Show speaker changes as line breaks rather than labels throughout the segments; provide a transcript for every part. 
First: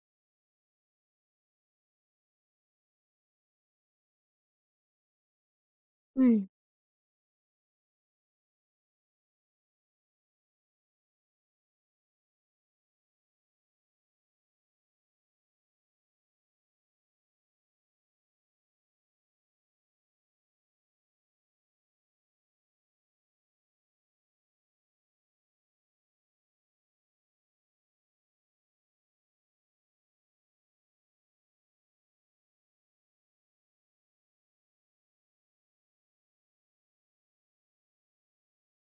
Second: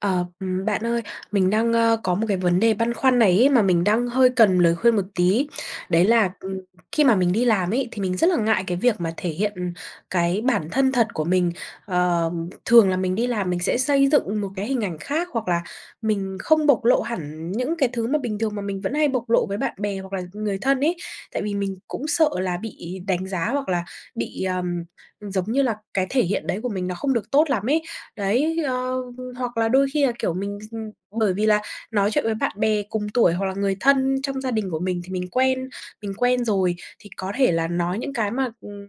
Ờ, ừm, bạn ơi mình đang, ơ, có một cái vấn đề băn khoăn này ấy mà mình đang hơi cần lời khuyên một tí. Đấy là,
Ừm.
ừm, khi mà mình đi làm ấy thì mình rất là ngại cái việc mà thể hiện, ừm, cái bản thân thật của mình. Ờm, thường là mình đi làm mình sẽ xây dựng một cái hình ảnh khác hoặc là mình không bộc lộ hẳn những cái thứ mà bình thường mà mình vẫn hay bộc lộ với bạn bè hoặc là người thân ấy, tại vì mình cũng sợ là bị đánh giá hoặc là bị, ờm, ừm, giống như là cái thể hiện đấy của mình nó không được tốt lắm ấy. Đấy, ơ, hoặc là đôi khi là kiểu, mình x ừm bởi vì là nói chuyện với bạn bè cùng tuổi hoặc là người thân trong gia đình của mình thì mình quen, mình quen rồi thì có thể là nói những cái mà, ừm,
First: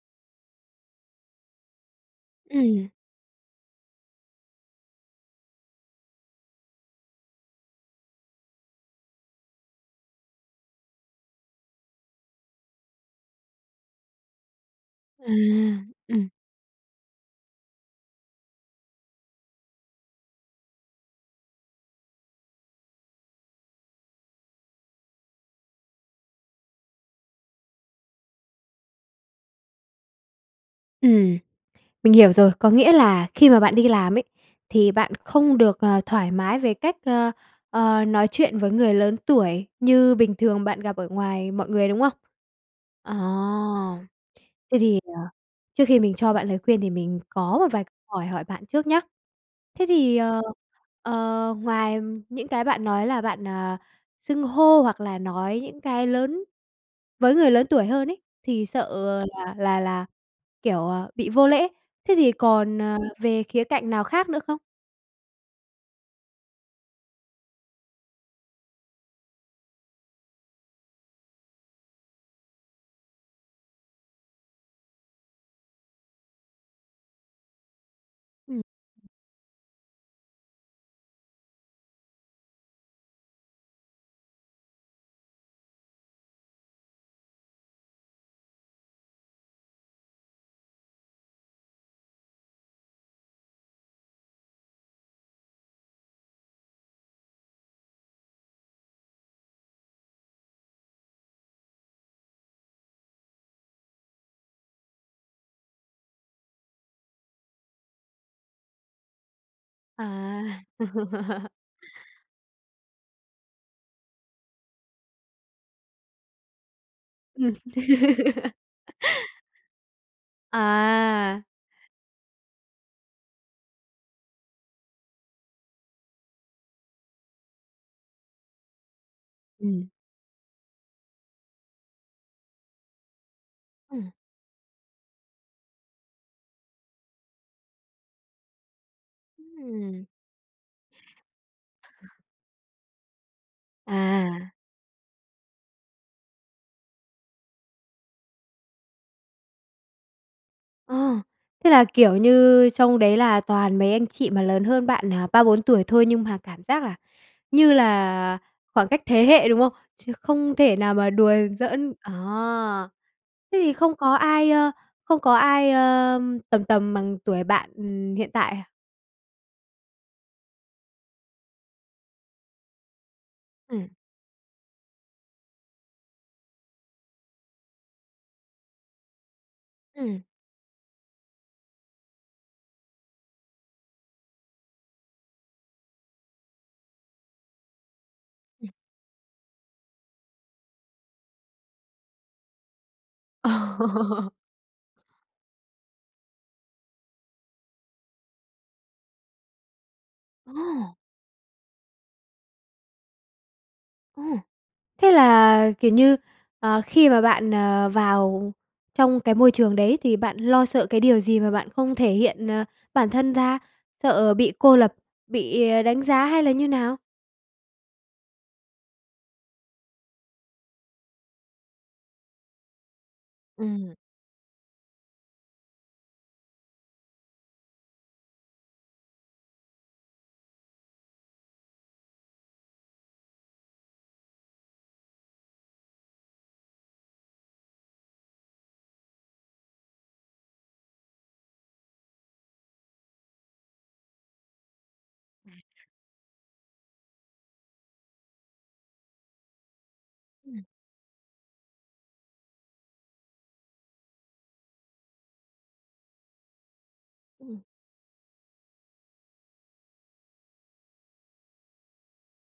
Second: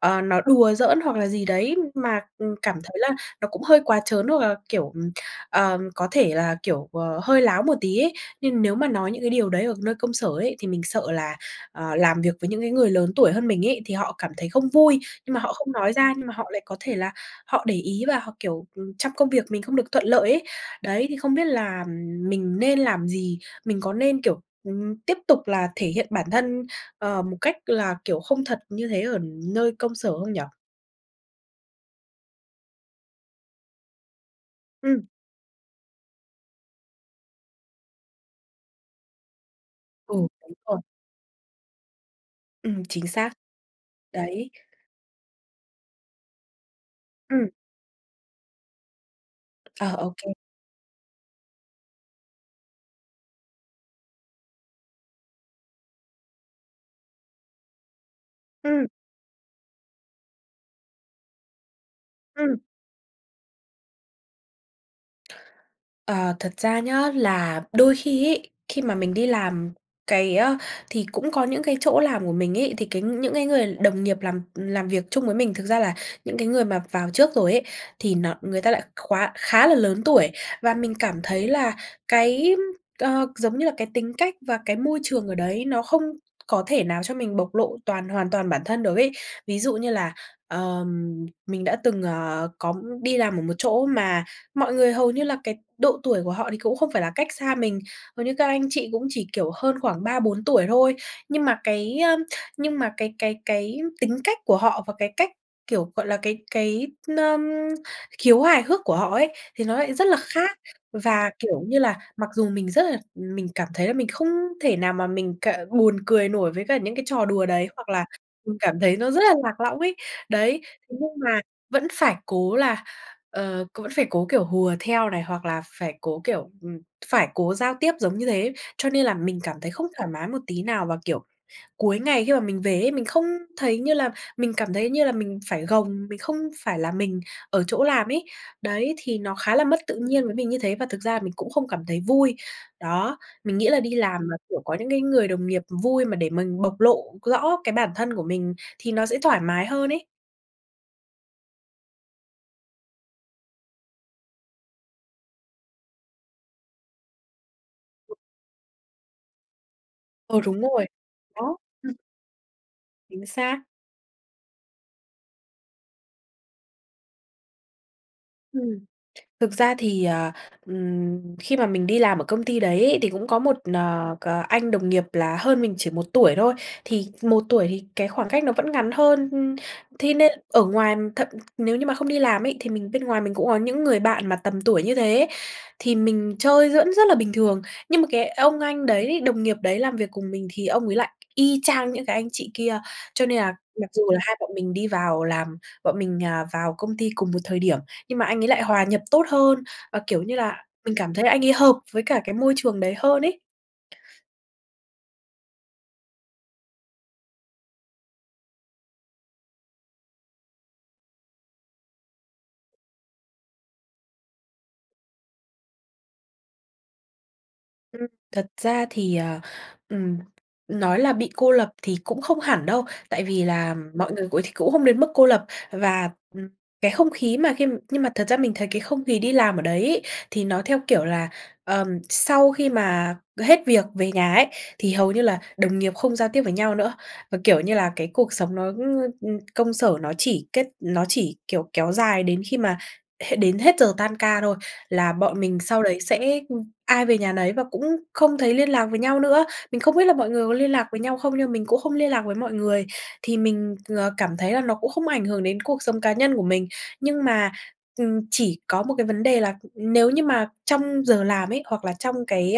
ờ, nó đùa giỡn hoặc là gì đấy mà, ừm, cảm
Ừm.
thấy là nó cũng hơi quá trớn, hoặc là, kiểu, ừm, ờ, có thể là, kiểu, ờ, hơi láo một tí ấy. Nhưng nếu mà nói những cái điều đấy ở nơi công sở ấy thì mình sợ là, ờ, làm việc với những cái người lớn tuổi hơn mình ấy, thì họ cảm thấy không vui,
À,
nhưng mà họ không nói ra nhưng
ừm.
mà họ lại có thể là họ để ý và họ, kiểu, ừm, trong công việc mình không được thuận lợi ấy. Đấy, thì không biết là mình nên làm gì? Mình có nên, kiểu, ừm, tiếp tục là thể hiện bản thân, ờ, một cách là, kiểu, không thật như thế ở nơi công sở không nhỉ?
Ừm. Mình hiểu rồi, có nghĩa là khi mà bạn đi làm ấy, thì
Ừm.
bạn không được, ờ, thoải mái về cách, ơ, ờ, nói chuyện với người lớn tuổi
Ừ,
như bình
đúng
thường
rồi.
bạn gặp ở ngoài mọi người, đúng không?
Ừm, chính
À.
xác. Đấy.
Thế thì, ờ, trước khi mình cho bạn lời khuyên thì mình
Ừm.
có vài câu hỏi hỏi bạn trước nhé. Thế
Ờ, ô
thì,
kê.
ờ, ờ, ngoài những cái bạn nói là bạn, à, xưng hô hoặc là nói những cái lớn với người lớn tuổi hơn ấy thì
Ừm.
sợ, ờ, là là là, kiểu, à, bị vô lễ, thế thì
Ừm.
còn, ờ, về khía cạnh nào khác nữa không?
Ờ, thật ra nhá là đôi khi ấy, khi mà mình đi làm cái, ơ thì cũng có những cái chỗ làm của mình ấy, thì cái những cái người đồng nghiệp làm, ừm, làm việc chung với mình thực ra là những cái người mà vào trước rồi ấy, thì nó
Ừm.
người ta lại khóa khá là lớn tuổi. Và mình cảm thấy là cái, ờ, giống như là cái tính cách và cái môi trường ở đấy nó không có thể nào cho mình bộc lộ toàn hoàn toàn bản thân được ấy. Ví dụ như là, ờm, mình đã từng, ờ, có đi làm ở một chỗ mà mọi người hầu như là cái độ tuổi của họ thì cũng không phải là cách xa mình, hầu như các anh chị cũng chỉ, kiểu, hơn khoảng 3-4 tuổi thôi, nhưng mà cái, ơ, nhưng mà cái cái cái tính cách của họ và cái cách, kiểu, gọi là, cái cái, n ơm, khiếu hài hước của họ ấy thì nó lại
À.
rất là khác. Và, kiểu như là, mặc dù mình rất là mình cảm thấy là mình không thể nào mà mình cờ buồn cười nổi với cả những cái trò đùa
Ừm.
đấy, hoặc là mình cảm thấy nó rất là lạc lõng ấy, đấy, thế nhưng mà
À.
vẫn phải cố là, ờ, cố vẫn phải cố, kiểu, hùa theo này, hoặc là phải cố, kiểu, ừm, phải cố giao tiếp giống như thế. Cho nên là mình cảm thấy không
Ừm.
thoải mái một tí nào, và, kiểu, cuối ngày khi mà mình về ấy mình không thấy như là,
Ừm.
mình cảm thấy như là mình phải gồng, mình không phải là mình ở chỗ làm ấy. Đấy, thì nó khá là mất tự
Ừm.
nhiên với mình như thế và thực ra là mình cũng không cảm thấy vui. Đó, mình nghĩ là đi làm mà,
À.
kiểu, có những người đồng nghiệp vui mà để mình bộc lộ rõ cái bản thân của mình thì nó sẽ thoải mái hơn ấy.
Ờ. Thế là, kiểu, như trong đấy là toàn mấy anh chị mà lớn hơn bạn, à, 3-4 tuổi thôi nhưng mà cảm giác là như là khoảng cách thế hệ, đúng không? Chứ
Ờ,
không
đúng
thể
rồi.
nào mà đùa
Đó. Ừm.
giỡn. À.
Chính
Thế
xác.
thì không có ai, ơ, không có ai, ờm, tầm tầm bằng tuổi bạn, ừm, hiện tại à?
Ừm, thực ra thì, à, ừm, khi mà mình đi làm ở công ty đấy ấy thì cũng có một,
Ừm.
nờ, cờ anh đồng nghiệp là hơn mình chỉ 1 tuổi thôi, thì 1 tuổi thì cái khoảng cách nó vẫn ngắn hơn, ưm, thế
Ừm.
nên ở ngoài thật nếu như mà không đi làm ấy thì mình bên ngoài mình cũng ó những người bạn mà tầm tuổi như thế, thì mình chơi giỡn rất là bình thường. Nhưng mà cái ông
Ừm.
anh đấy đồng nghiệp đấy làm việc cùng mình, thì ông ấy lại y chang những cái anh chị kia. Cho nên là mặc dù là
Ồ.
hai bọn mình đi vào làm bọn mình, ờ, vào công ty cùng một thời điểm, nhưng mà anh ấy lại hòa nhập tốt hơn, ờ, kiểu như là,
Ôi!
mình cảm thấy là anh ấy hợp với cả cái môi trường đấy hơn ấy.
Ôi! Thế là, kiểu như, ờ, khi mà bạn, ờ, vào trong cái môi trường đấy thì bạn lo sợ cái điều gì mà bạn không thể hiện, ờ, bản thân ra? Sợ bị cô lập, bị, à, đánh giá hay là như nào?
Ừm. Thật ra thì, ờ, ừm, nói là bị cô lập thì cũng không hẳn đâu, tại vì là
Ừm.
mọi người cũ th cũng không đến mức cô lập và, ừm, cái không khí mà khi nhưng mà thật ra mình thấy cái không khí đi làm ở đấy ấy thì nó theo kiểu là, ờm, sau khi mà hết việc về nhà ấy thì hầu như là đồng nghiệp không giao tiếp với nhau nữa. Và, kiểu như là, cái cuộc sống nó, ừm, công sở nó chỉ kết nó chỉ, kiểu, kéo dài đến khi mà hết, đến hết giờ tan ca thôi là bọn mình sau đấy sẽ, ưm, ai về nhà nấy và cũng không thấy liên lạc với nhau nữa. Mình không biết là mọi người có
Ừm.
liên lạc với nhau không nhưng mình cũng không liên lạc với mọi người, thì mình, ờ, cảm thấy là nó cũng không ảnh hưởng đến cuộc sống cá nhân của mình. Nhưng mà,
Ừm.
ừm, chỉ có một cái vấn đề là nếu như mà trong giờ làm ấy, hoặc là trong cái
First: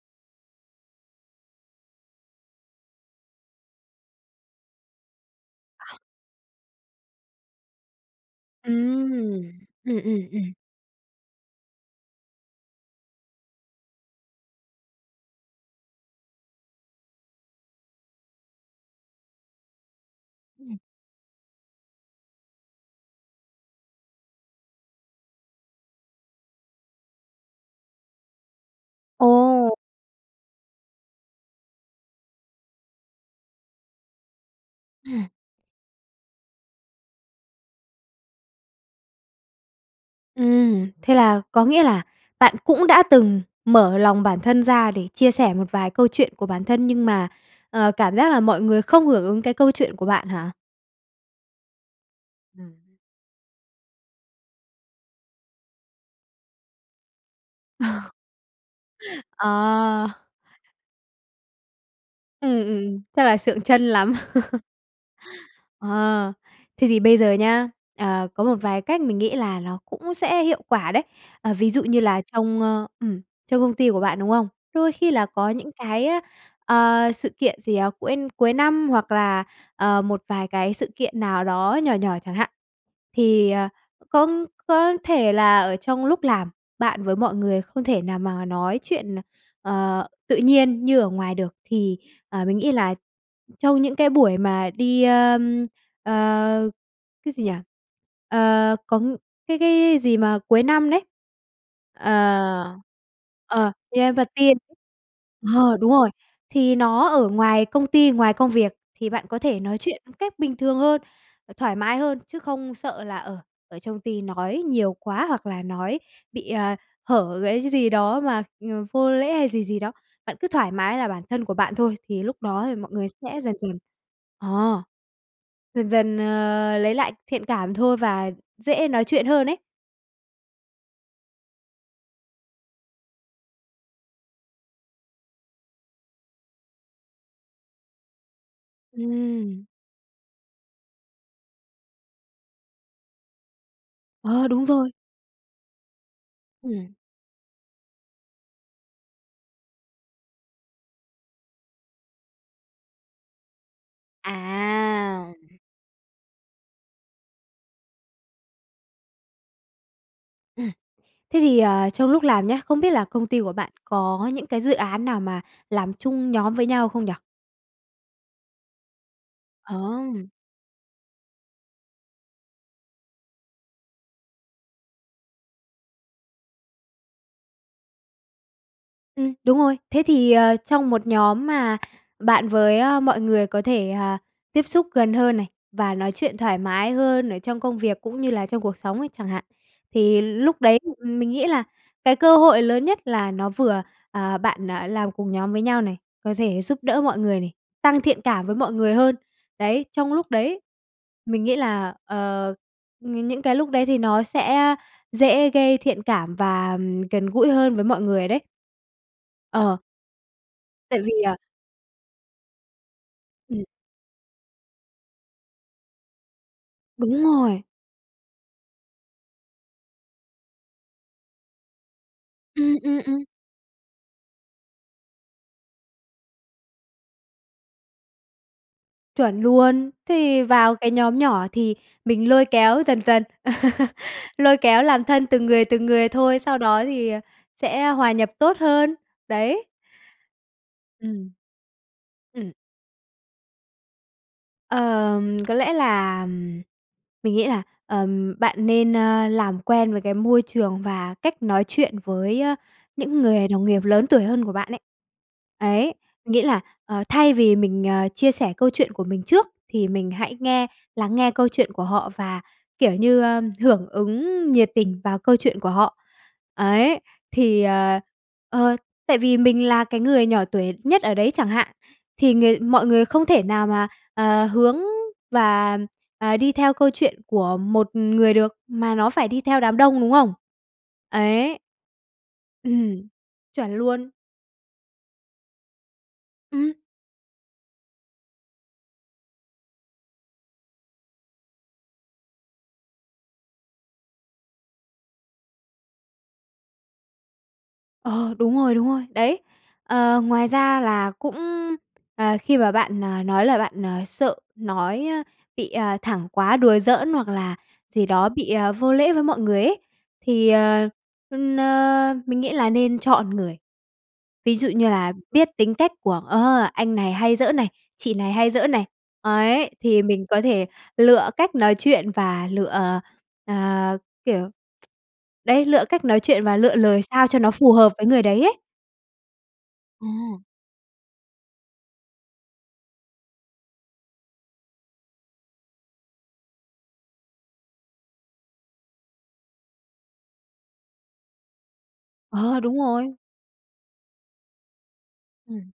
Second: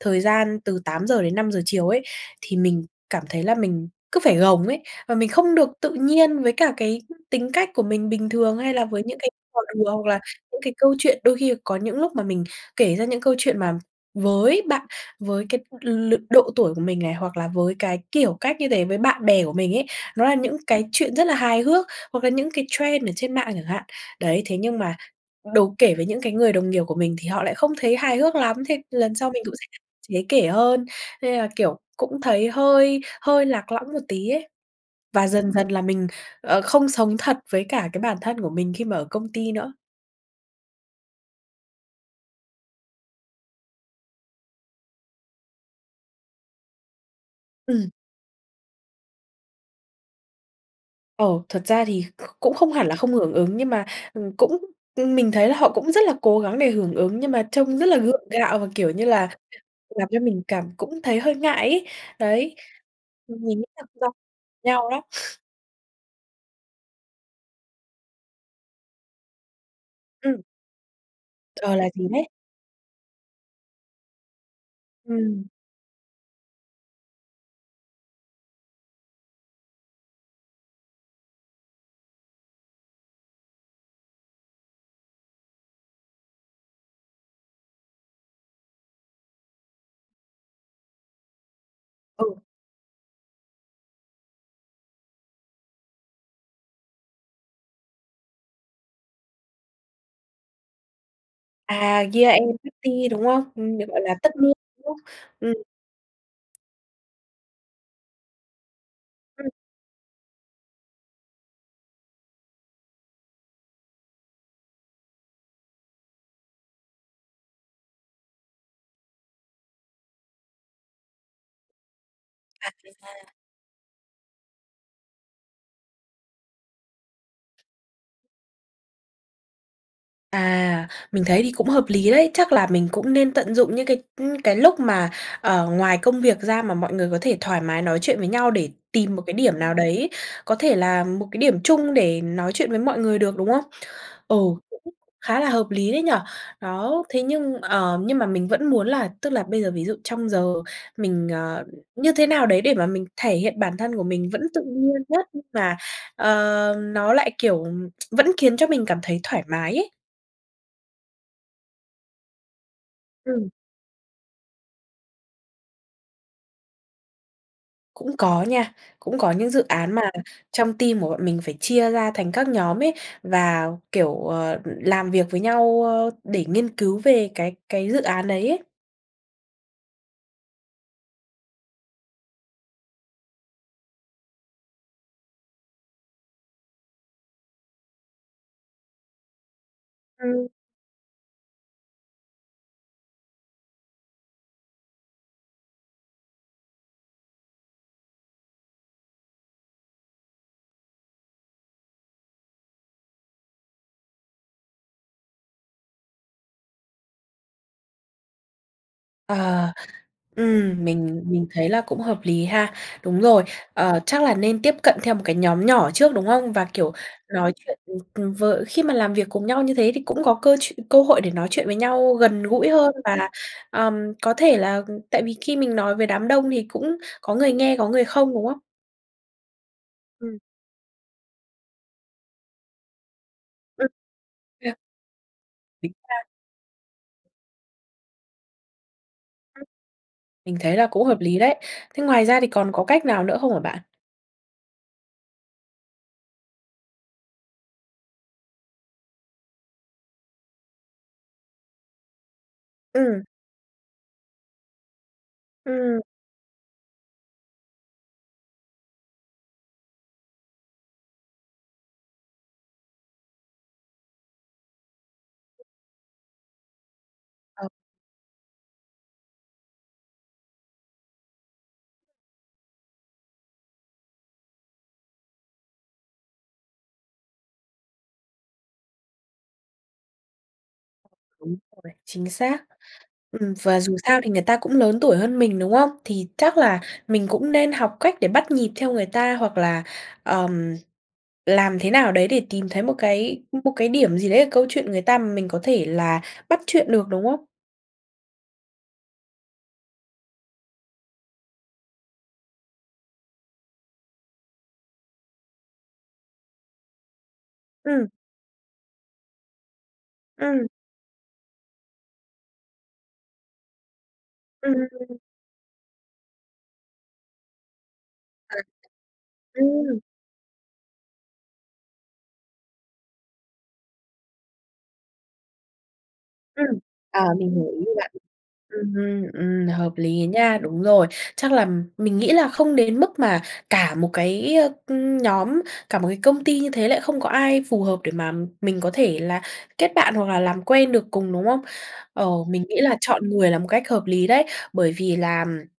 thời gian từ 8:00 đến 5:00 chiều ấy thì mình cảm thấy là mình cứ phải gồng ấy, và mình không được tự nhiên với cả cái tính cách của mình bình thường, hay là với những cái
Ừm.
hoạt động vừa
Ừm,
hoặc là
ừm, ừm.
những cái câu chuyện. Đôi khi có những lúc mà mình kể ra những câu chuyện mà với bạn với cái l lưa độ tuổi của mình này, hoặc là với cái kiểu cách như thế với bạn bè của mình ấy nó là những
Ừm.
cái chuyện rất là hài hước, hoặc là những cái trend ở trên mạng chẳng hạn. Đấy, thế nhưng mà đố kể với những cái người đồng nghiệp của mình thì họ lại không thấy hài hước lắm, thế lần sau mình cũng sẽ
Ồ!
hạn chế kể hơn. Nên là, kiểu cũng thấy hơi hơi lạc lõng một tí ấy
Hừm.
và dần dần là mình, ờ, không sống thật với cả cái bản thân của mình khi mà ở công ty nữa.
Ừm, thế là có nghĩa là bạn cũng đã từng mở lòng bản thân ra để chia sẻ một vài câu chuyện của bản thân nhưng mà,
Ừm.
ờ, cảm giác là mọi người không hưởng ứng cái câu chuyện của bạn hả?
Ờ, thật ra thì cũng không hẳn
Ừm.
là không hưởng ứng nhưng mà, ừm, cũng ừm, mình thấy là họ cũng rất là cố gắng để hưởng ứng nhưng mà trông rất là
Ờ.
gượng gạo và, kiểu như là, làm
Ờ.
cho mình cảm cũng thấy hơi ngại ấy. Đấy,
Ừm, ừm, chắc là
ừm, mình
sượng
nghĩ là
trân
do
lắm.
nhau đấy.
Ờ. Thế thì bây giờ nhé, ờ, có một vài cách mình nghĩ là ló cũng
Ừm.
sẽ hiệu quả đấy. Ờ, ví
Ờ,
dụ
là
như
gì
là
thế?
trong, ơ ừm, trong công ty của bạn, đúng không? Đôi khi là
Ừm.
có những cái, a, ờ, sự kiện gì, à, cuôi cuối năm hoặc là, ờ, một vài cái sự kiện nào đó nhỏ nhỏ chẳng hạn. Thì, ờ, cũng c có thể là ở trong lúc làm bạn với mọi người không thể nào mà nói chuyện, à, ờ, tự nhiên như ở ngoài được, thì,
Ừ.
ờ, mình nghĩ là trong những cái buổi mà đi, ơm, ờ, cái gì nhỉ? Ờ, công cái cái gì mà cuối năm đấy?
À, Year End
Ờ.
Party, đúng không?
Ờ,
Ừm, được gọi
Year
là
End
Tất
Party
niên,
ấy.
đúng không? Ừm.
Ờ, đúng rồi. Thì nó ở ngoài công ty, ngoài công việc thì bạn có
Ừm.
thể nói chuyện, ừm, cách bình thường hơn, ờ, thoải mái hơn. Chứ không sợ là, ờ, ở trong ty nói nhiều quá, hoặc là nói bị, à, hở gãy cái gì đó mà, ừm, vô lễ hay gì gì đó, bạn cứ thoải mái là bản thân của bạn thôi thì lúc đó
À,
mọi
vậy
người
ha.
sẽ dần dần ờ, dần dần, ờ, lấy lại thiện cảm thôi và dễ nói chuyện hơn ấy.
À, mình thấy thì cũng hợp lý đấy. Chắc là mình cũng nên tận dụng những cái, ừm, cái lúc mà, ờ, ngoài công việc ra mà mọi người có thể thoải mái nói chuyện với nhau, để tìm một cái điểm
Ừm.
nào đấy, có thể là một cái điểm chung để nói chuyện với mọi người được, đúng không? Ừ,
Ờ, đúng rồi.
cũng khá là hợp lý đấy nhỉ.
Ừm.
Đó, thế nhưng, ờ, nhưng mà mình vẫn muốn là tức là bây giờ ví dụ trong giờ mình, ờ, như thế nào đấy để mà mình thể hiện bản thân của mình vẫn tự nhiên nhất,
À.
nhưng mà, ờ, nó lại, kiểu, vẫn khiến cho mình cảm thấy thoải mái ấy?
Ừm. Thế thì, à, trong lúc làm nhé, không biết là công ty
Ừm.
của bạn có những cái dự án nào mà làm chung nhóm với nhau không nhỉ?
Cũng có nha, cũng có những dự án mà
Ờm.
trong team của bọn mình phải chia ra thành các nhóm ấy, và, kiểu, ờ, làm việc với nhau, ơ, để nghiên cứu về cái cái dự án đấy ấy.
Ừm, đúng rồi. Thế thì, ờ, trong một nhóm mà bạn với, a, mọi người có thể, à, tiếp xúc gần hơn này và nói chuyện thoải mái hơn ở trong công việc, cũng như là trong cuộc sống ấy chẳng hạn, thì
Ừm.
lúc đấy thì mình nghĩ là cái cơ hội lớn nhất là nó vừa à, bạn, à, làm cùng nhóm với nhau này có thể giúp đỡ mọi người này, tăng thiện cảm với mọi người hơn, đấy, trong lúc đấy. Mình nghĩ là, ờ, ng những cái lúc đấy thì nó sẽ dễ gây thiện cảm và, ờm, gần gũi hơn với mọi người đấy.
Ờ,
Ờ.
ừm,
Tại vì,
mình
à
mình thấy là cũng hợp lý ha. Đúng rồi,
Ừm.
ờ, chắc là nên tiếp cận theo một cái nhóm nhỏ trước, đúng không? Và, kiều,
Đúng
nói
rồi.
chuyện, ừm, ừm, với khi mà làm việc cùng nhau như thế thì cũng có cơ chuyện cơ hội để nói chuyện với nhau gần gũi
Ừm,
hơn,
ừm, ừm.
và, ờm, có thể là tại vì khi mình nói với đám đông thì cũng có người nghe có người không, đúng không?
Chuẩn luôn, thế
Ừm.
thì vào cái nhóm nhỏ thì mình lôi kéo dần dần,
Ừm.
lôi
Thế à?
kéo làm thân từng người từng
Tính
người
ra
thôi sau đó thì, à, sẽ hòa nhập tốt hơn. Đấy.
Mình thấy là cũng hợp
Ừm.
lý đấy. Thế ngoài ra thì
Ừm.
còn có cách nào nữa không hả bạn?
Ờm, có lẽ là mình nghĩ là, ờm, bạn nên, ơ, làm quen với cái môi trường và cách nói chuyện với, ơ, những
Ừm.
người đồng nghiệp lớn tuổi hơn của bạn ấy. Ấy,
Ừm.
nghĩa là, ờ, thay vì mình, ờ, chia sẻ câu chuyện của mình trước thì mình hãy nghe lắng nghe câu chuyện của họ, và, kiểu như, ơ, hưởng ứng nhiệt tình vào câu chuyện của họ. Ấy, thì,
Ờ.
ờ ờ, tại vì mình là cái người nhỏ tuổi nhất ở đấy chẳng hạn, thì người mọi người không thể nào mà, ờ, hướng và, ờ, đi theo câu chuyện của một người được, mà nó phải đi theo đám đông, đúng không?
Đúng
Ấy.
rồi, chính xác.
Ừm,
Ừm,
chuẩn
và dù
luôn.
sao thì người ta cũng lớn tuổi hơn mình, đúng không? Thì chắc
Ừm.
là mình cũng nên học cách để bắt nhịp theo người ta, hoặc là, ờm, làm thế nào đấy để tìm thấy một cái một cái điểm gì đấy ở câu chuyện người ta mà mình có thể là bắt chuyện được, đúng không?
Ờ, đúng rồi, đúng rồi, đấy. Ờ, ngoài ra là cũng, ờ, khi mà bạn, ờ, nói là bạn, ờ, sợ nói, ơ, bị, ờ, thẳng quá, đùa giỡn hoặc là gì
Ừm.
đó bị, ờ, vô lễ với mọi người ấy, thì,
Ừm.
ờ, ưm, na, mình nghĩ là nên chọn người. Ví dụ
Ừm, ừm,
như là
ừm.
biết tính cách của, ờ, anh này hay giỡn này, chị này hay giỡn này. Ấy,
Ừm.
thì mình có thể lựa cách nói chuyện và lựa, ờ, à, kiểu, đấy, lựa cách nói chuyện và lựa
Ừm.
lời
Ờ,
sao cho
mình
nó
hiều
phù
ý
hợp
của
với
bạn.
người đấy ấy.
Ừm hưm, ừm, hợp lý á
À.
nha, đúng rồi. Chắc là mình nghĩ là không đến mức mà cả một cái, ơ, ừm, nhóm, cả một công ty như thế lại không có ai phù hợp để mà mình có thể là kết bạn hoặc là làm quen được cùng, đúng không? Ờ,
Ờ,
mình nghĩ
đúng
là
rồi.
chọn người là một cách hợp lý đấy. Bởi vì làm
Ừm.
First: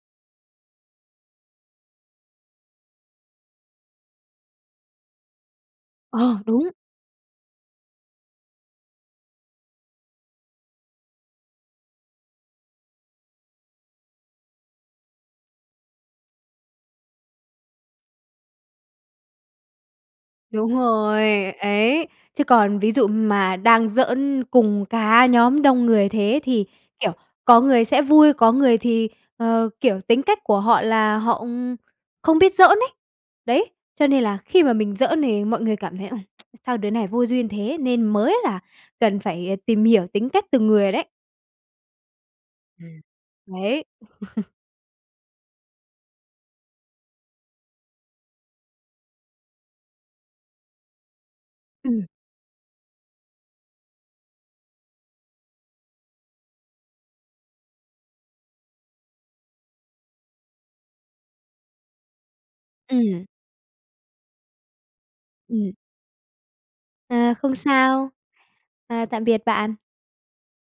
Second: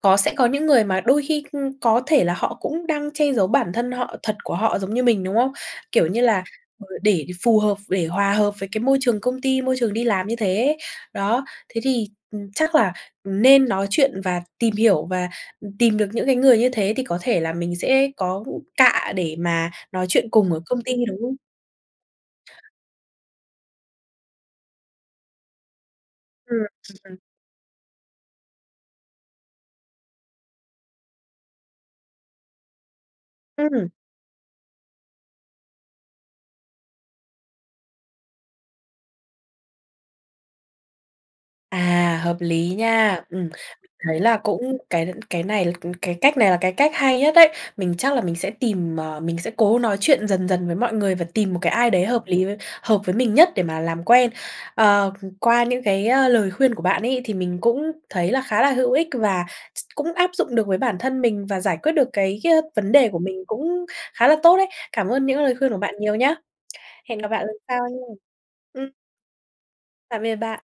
có sẽ có những người mà đôi khi, ưm, có thể là họ cũng đang che giấu bản thân họ thật của họ giống như mình, đúng không? Kiểu như
Ờ,
là,
đúng.
vừa để phù hợp, để hòa hợp với cái môi trường công ty, môi trường đi làm như thế. Đó, thế thì, ừm, chắc là, ừm, nên nói chuyện và tìm hiểu và, ừm, tìm được những cái người như thế thì có thể là mình sẽ có cạ để mà nói chuyện cùng ở
Đúng
công ty, đúng
rồi,
không?
ấy. Chứ còn ví dụ mà đang giỡn cùng cả nhóm đông người thế
Ừm.
thì,
Ừm,
kiểu,
ừm.
có người sẽ vui, có người thì, ờ, kiểu, tính cách của họ là họ, ừm, không biết giỡn ấy. Đấy,
Ừm.
cho nên là khi mà mình giỡn thì mọi người cảm thấy, ừm, "sao đứa này vô duyên thế", nên mới là cần phải tìm hiểu tính cách từng người đấy.
À, hợp lý
Ừm.
nha, ừm,
Đấy.
mình thấy là cũng cái cái này, ừm, cái cách này là cái cách hay nhất đấy. Mình chắc là mình sẽ tìm, ờ, mình sẽ cố nói chuyện dần dần với mọi người và tìm một cái ai
Ừm.
đấy hợp lý với hợp với mình nhất để mà làm quen. Ờ, ừm, qua những cái, a, lời khuyên của bạn ấy, thì mình cũng thấy là khá là hữu ích, và x cũng áp dụng được với bản thân mình và giải quyết được cái, ơ, vấn đề của
Ừm.
mình cũng khá là tốt đấy. Cảm ơn những lời khuyên
Ừm.
của bạn nhiều nhé! Hẹn gặp
À,
bạn
không
lần sau nha.
sao.
Ừm.
À, tạm biệt bạn.
Tạm biệt bạn.